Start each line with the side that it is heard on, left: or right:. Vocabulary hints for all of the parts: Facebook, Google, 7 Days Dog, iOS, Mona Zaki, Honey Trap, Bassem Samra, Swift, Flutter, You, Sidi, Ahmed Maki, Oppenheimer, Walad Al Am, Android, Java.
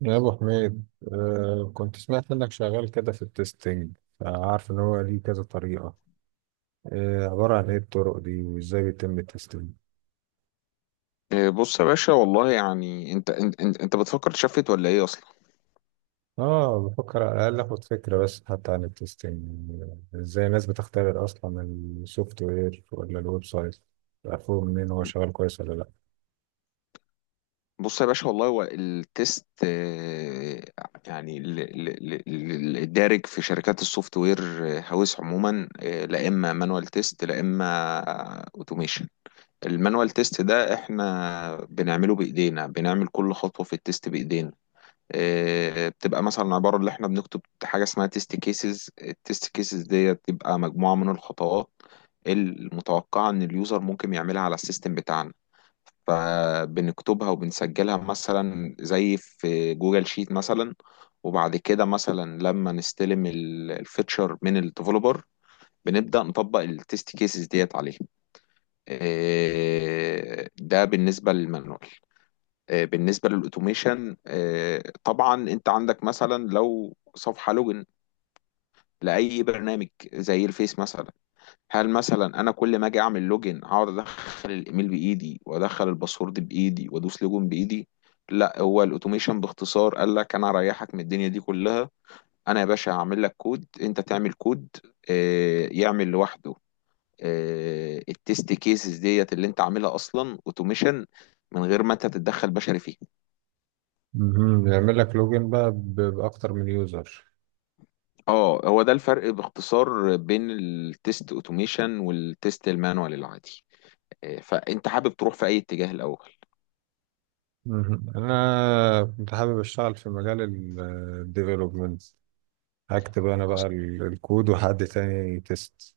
right: يا ابو حميد. كنت سمعت انك شغال كده في التستنج، فعارف ان هو ليه كذا طريقه. عباره عن ايه الطرق دي وازاي بيتم التستنج؟
left: إيه، بص يا باشا والله يعني انت بتفكر تشفت ولا ايه اصلا؟
right: اه بفكر على الاقل اخد فكره بس حتى عن التستنج. ازاي الناس بتختبر اصلا السوفت وير ولا الويب سايت، عارفه منين هو شغال كويس ولا لا.
left: بص يا باشا والله هو التيست. يعني الدارج في شركات السوفت وير هاوس عموما، لا اما مانوال تيست لا اما اوتوميشن. المانوال تيست ده احنا بنعمله بايدينا، بنعمل كل خطوة في التيست بايدينا. بتبقى مثلا عبارة اللي احنا بنكتب حاجة اسمها تيست كيسز. التيست كيسز دي بتبقى مجموعة من الخطوات المتوقعة ان اليوزر ممكن يعملها على السيستم بتاعنا، فبنكتبها وبنسجلها مثلا زي في جوجل شيت مثلا. وبعد كده مثلا لما نستلم الفيتشر من الديفلوبر بنبدأ نطبق التيست كيسز ديت عليه. ده بالنسبة للمانوال. بالنسبة للأوتوميشن، طبعا أنت عندك مثلا لو صفحة لوجن لأي برنامج زي الفيس مثلا، هل مثلا أنا كل ما أجي أعمل لوجن أقعد أدخل الإيميل بإيدي وأدخل الباسورد بإيدي وأدوس لوجن بإيدي؟ لا، هو الأوتوميشن باختصار قال لك أنا هريحك من الدنيا دي كلها. أنا يا باشا هعمل لك كود، أنت تعمل كود، يعمل لوحده. التست كيسز ديت اللي أنت عاملها أصلا أوتوميشن من غير ما أنت تتدخل بشري فيه.
right: مهم. بيعمل لك لوجن بقى باكتر من يوزر.
left: اه، هو ده الفرق باختصار بين التيست اوتوميشن والتيست المانوال العادي. فانت حابب تروح في اي اتجاه الاول؟
right: مهم. انا كنت حابب اشتغل في مجال الديفلوبمنت، هكتب انا بقى
left: اصلا
right: الكود وحد تاني تيست.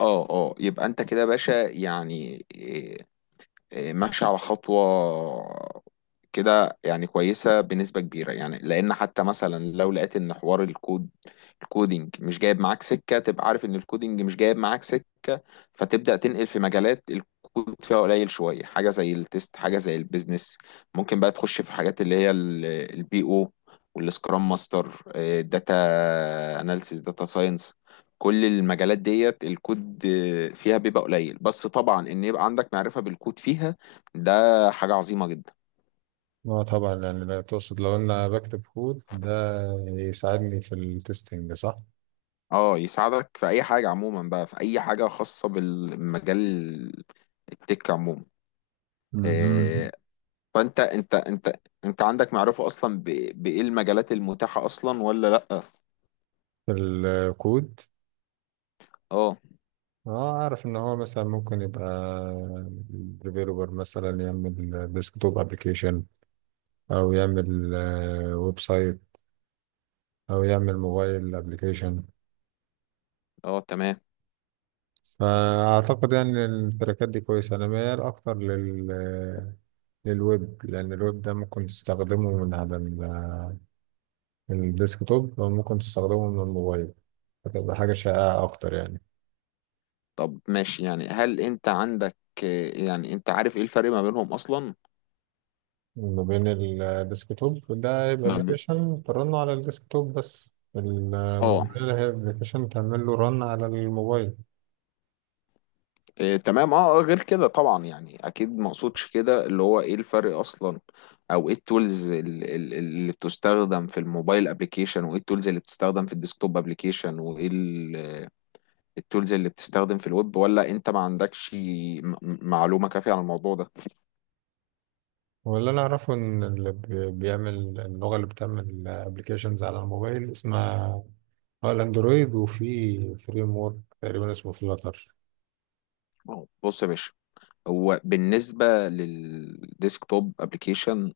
left: اه اه، يبقى انت كده يا باشا يعني، إيه، ماشي على خطوة كده، يعني كويسة بنسبة كبيرة يعني. لأن حتى مثلا لو لقيت إن حوار الكود الكودينج مش جايب معاك سكة تبقى عارف إن الكودينج مش جايب معاك سكة، فتبدأ تنقل في مجالات الكود فيها قليل شوية، حاجة زي التست، حاجة زي البيزنس. ممكن بقى تخش في حاجات اللي هي البي أو والسكرام ماستر، داتا اناليسيس، داتا ساينس. كل المجالات ديت الكود فيها بيبقى قليل، بس طبعا ان يبقى عندك معرفة بالكود فيها ده حاجة عظيمة جدا.
right: اه طبعا، يعني لا تقصد لو انا بكتب كود ده يساعدني في التستنج، صح؟
left: اه، يساعدك في اي حاجة عموما بقى، في اي حاجة خاصة بالمجال التك عموما.
right: مهم.
left: آه، فانت انت انت انت عندك معرفة اصلا بايه المجالات المتاحة اصلا ولا لا؟
right: في الكود؟
left: اه
right: اه، اعرف ان هو مثلا ممكن يبقى ديفيلوبر مثلا يعمل ديسكتوب ابلكيشن، او يعمل ويب سايت، او يعمل موبايل ابلكيشن.
left: اه تمام.
right: فأعتقد يعني التراكات دي كويسة. أنا ميال أكتر للويب، لأن الويب ده ممكن تستخدمه من على الديسكتوب أو ممكن تستخدمه من الموبايل، فتبقى حاجة شائعة أكتر يعني.
left: طب ماشي يعني، هل انت عندك، يعني انت عارف ايه الفرق ما بينهم اصلا؟
right: ما بين الديسكتوب ده يبقى
left: ما ب...
right: أبلكيشن ترن على الديسكتوب بس،
left: اه
right: الموبايل هي أبلكيشن تعمل له رن على الموبايل.
left: إيه تمام اه، غير كده طبعا، يعني اكيد ما اقصدش كده اللي هو ايه الفرق اصلا، او ايه التولز اللي بتستخدم في الموبايل ابلكيشن وايه التولز اللي بتستخدم في الديسكتوب ابلكيشن وايه التولز اللي بتستخدم في الويب، ولا انت ما عندكش معلومة كافية عن الموضوع ده؟
right: واللي أنا أعرفه إن اللي بيعمل اللغة اللي بتعمل أبلكيشنز على الموبايل اسمها اه الاندرويد، وفي فريم ورك تقريبا اسمه فلاتر.
left: أهو، بص يا باشا، هو بالنسبة للديسكتوب ابلكيشن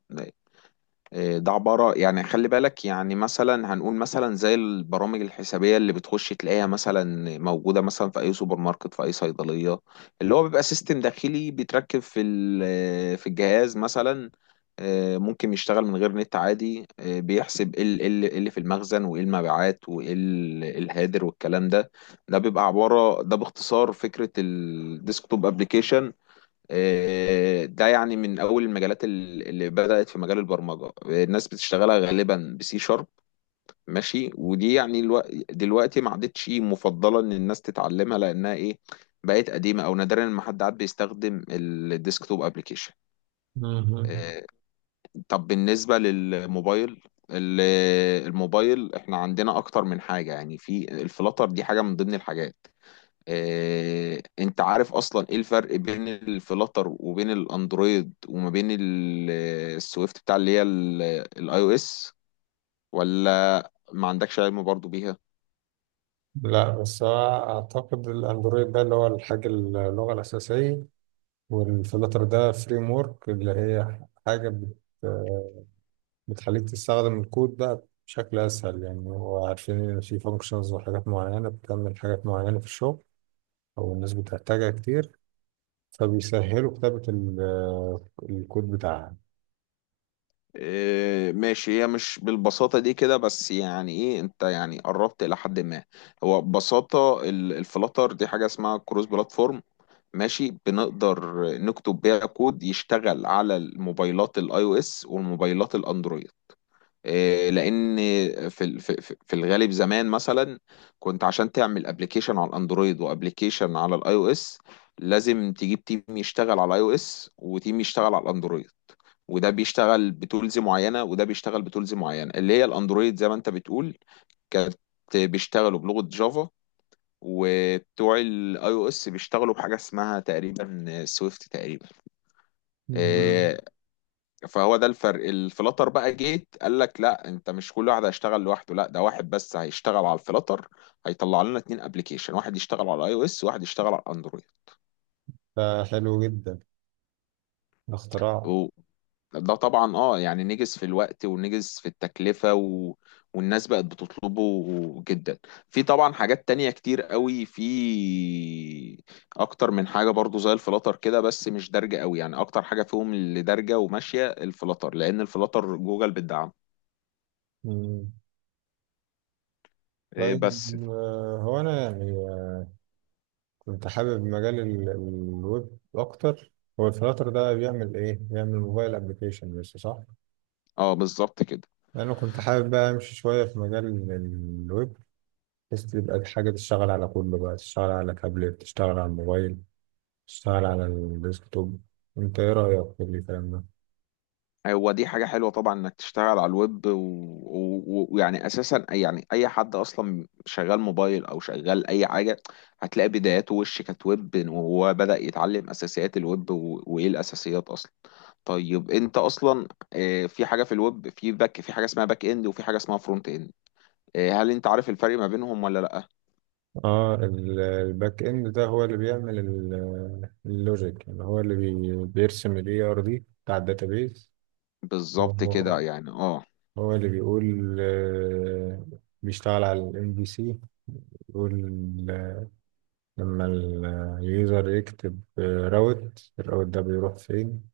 left: إيه، ده عبارة يعني خلي بالك يعني مثلا هنقول مثلا زي البرامج الحسابية اللي بتخش تلاقيها مثلا موجودة مثلا في أي سوبر ماركت في أي صيدلية، اللي هو بيبقى سيستم داخلي بيتركب في في الجهاز مثلا. ممكن يشتغل من غير نت عادي. بيحسب ايه ال- إيه اللي إيه اللي في المخزن وايه المبيعات وايه ال- إيه الهادر والكلام ده. ده بيبقى عبارة ده باختصار فكرة الديسكتوب ابلكيشن. ده يعني من اول المجالات اللي بدأت في مجال البرمجة الناس بتشتغلها غالبا بسي شارب. ماشي، ودي يعني دلوقتي ما عادتش مفضلة ان الناس تتعلمها، لانها ايه، بقت قديمة، او نادرا ما حد عاد بيستخدم الديسكتوب ابلكيشن.
right: مهم.
left: آه، طب بالنسبة للموبايل، ال- الموبايل احنا عندنا اكتر من حاجة يعني، في الفلاتر دي حاجة من ضمن الحاجات. انت عارف اصلا ايه الفرق بين الفلاتر وبين الاندرويد وما بين السويفت بتاع اللي هي الاي او اس، ولا ما عندكش علم برضو بيها؟
right: لا بس هو اعتقد الاندرويد ده اللي هو الحاجه اللغه الاساسيه، والفلاتر ده فريم ورك اللي هي حاجه بتخليك تستخدم الكود بقى بشكل اسهل. يعني هو عارفين ان في فانكشنز وحاجات معينه بتعمل حاجات معينه في الشغل او الناس بتحتاجها كتير، فبيسهلوا كتابه الكود بتاعها.
left: ماشي، هي مش بالبساطة دي كده، بس يعني ايه انت يعني قربت الى حد ما. هو ببساطة الفلاتر دي حاجة اسمها كروس بلاتفورم، ماشي، بنقدر نكتب بيها كود يشتغل على الموبايلات الاي او اس والموبايلات الاندرويد إيه، لان في ال- في في في الغالب زمان مثلا كنت عشان تعمل ابلكيشن على الاندرويد وابلكيشن على الاي او اس لازم تجيب تيم يشتغل على الاي او اس وتيم يشتغل على الاندرويد، وده بيشتغل بتولز معينه وده بيشتغل بتولز معينه، اللي هي الاندرويد زي ما انت بتقول كانت بيشتغلوا بلغه جافا، وبتوع الاي او اس بيشتغلوا بحاجه اسمها تقريبا سويفت تقريبا.
right: مهم.
left: آه، فهو ده الفرق، الفلاتر بقى جيت قال لك لا انت مش كل واحد هيشتغل لوحده، لا ده واحد بس هيشتغل على الفلاتر هيطلع لنا اتنين ابلكيشن، واحد يشتغل على اي او اس وواحد يشتغل على اندرويد.
right: فحلو جدا الاختراع.
left: أوه. ده طبعا اه يعني نجز في الوقت ونجز في التكلفة والناس بقت بتطلبه جدا. في طبعا حاجات تانية كتير قوي، في اكتر من حاجة برضو زي الفلاتر كده بس مش دارجة قوي يعني، اكتر حاجة فيهم اللي دارجة وماشية الفلاتر لان الفلاتر جوجل بتدعم.
right: مم.
left: إيه
right: طيب.
left: بس
right: هو أنا يعني كنت حابب مجال الويب أكتر. هو الفلاتر ده بيعمل إيه؟ بيعمل موبايل أبليكيشن بس، صح؟
left: اه، بالظبط كده.
right: أنا كنت حابب بقى أمشي شوية في مجال الويب، بحيث تبقى حاجة تشتغل على كله، بقى تشتغل على تابلت، تشتغل على الموبايل، تشتغل على الديسكتوب. أنت إيه رأيك في الكلام ده؟
left: هو دي حاجة حلوة طبعا انك تشتغل على الويب ويعني ويعني اساسا يعني اي حد اصلا شغال موبايل او شغال اي حاجة هتلاقي بداياته وش كانت ويب وهو بدأ يتعلم اساسيات الويب، وايه الاساسيات اصلا. طيب انت اصلا، في حاجة في الويب في حاجة اسمها باك اند وفي حاجة اسمها فرونت اند. هل انت عارف الفرق ما بينهم ولا لا؟
right: اه الباك اند ده هو اللي بيعمل اللوجيك. يعني هو اللي بيرسم الاي ار دي بتاع الداتابيز.
left: بالظبط كده يعني اه،
right: هو اللي بيقول بيشتغل على الام بي سي، بيقول آه، لما اليوزر يكتب راوت، الراوت ده بيروح فين.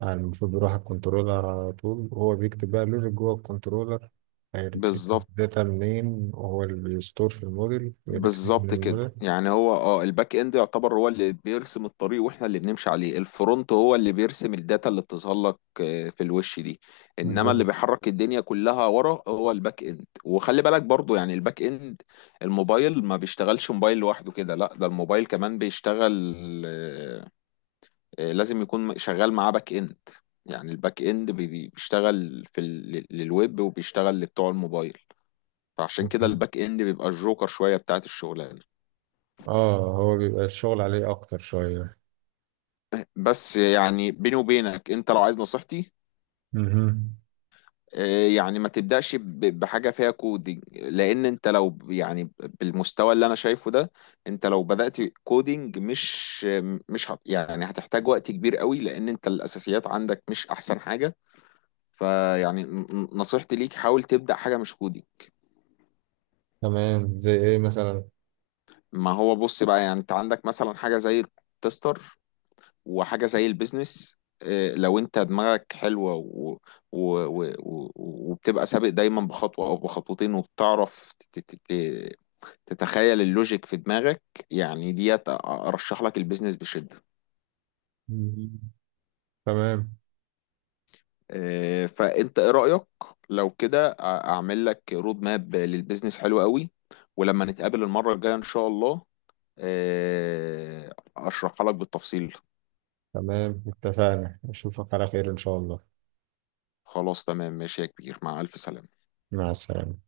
right: يعني المفروض بيروح على الكنترولر على طول، وهو بيكتب بقى لوجيك جوه الكنترولر، هيرتريف
left: بالظبط.
right: الداتا منين، وهو اللي بيستور في الموديل ويرتريف من
left: بالظبط كده
right: الموديل.
left: يعني هو اه الباك اند يعتبر هو اللي بيرسم الطريق واحنا اللي بنمشي عليه، الفرونت هو اللي بيرسم الداتا اللي بتظهر لك، في الوش دي، انما اللي
right: بالظبط.
left: بيحرك الدنيا كلها ورا هو الباك اند. وخلي بالك برضو يعني الباك اند، الموبايل ما بيشتغلش موبايل لوحده كده، لا ده الموبايل كمان بيشتغل، لازم يكون شغال معاه باك اند. يعني الباك اند بيشتغل في للويب وبيشتغل لبتوع الموبايل، فعشان كده الباك اند بيبقى الجوكر شوية بتاعت الشغلانة.
right: اه هو بيبقى الشغل عليه اكتر شوية.
left: بس يعني بيني وبينك انت لو عايز نصيحتي،
right: مهم.
left: اه، يعني ما تبدأش بحاجة فيها كودينج، لأن انت يعني بالمستوى اللي أنا شايفه ده انت لو بدأت كودينج مش يعني هتحتاج وقت كبير قوي، لأن انت الأساسيات عندك مش أحسن حاجة. فيعني نصيحتي ليك حاول تبدأ حاجة مش كودينج.
right: تمام، زي ايه مثلا؟
left: ما هو بص بقى يعني انت عندك مثلا حاجة زي التستر وحاجة زي البيزنس. لو انت دماغك حلوة و... و... و... وبتبقى سابق دايما بخطوة او بخطوتين، وبتعرف تتخيل اللوجيك في دماغك. يعني ديت ارشح لك البيزنس بشدة.
right: مهم. تمام.
left: فانت ايه رأيك، لو كده اعمل لك رود ماب للبيزنس حلو قوي، ولما نتقابل المرة الجاية ان شاء الله اشرحها لك بالتفصيل.
right: تمام اتفقنا، اشوفك على خير ان شاء الله.
left: خلاص تمام ماشي يا كبير، مع الف سلامة.
right: مع السلامة.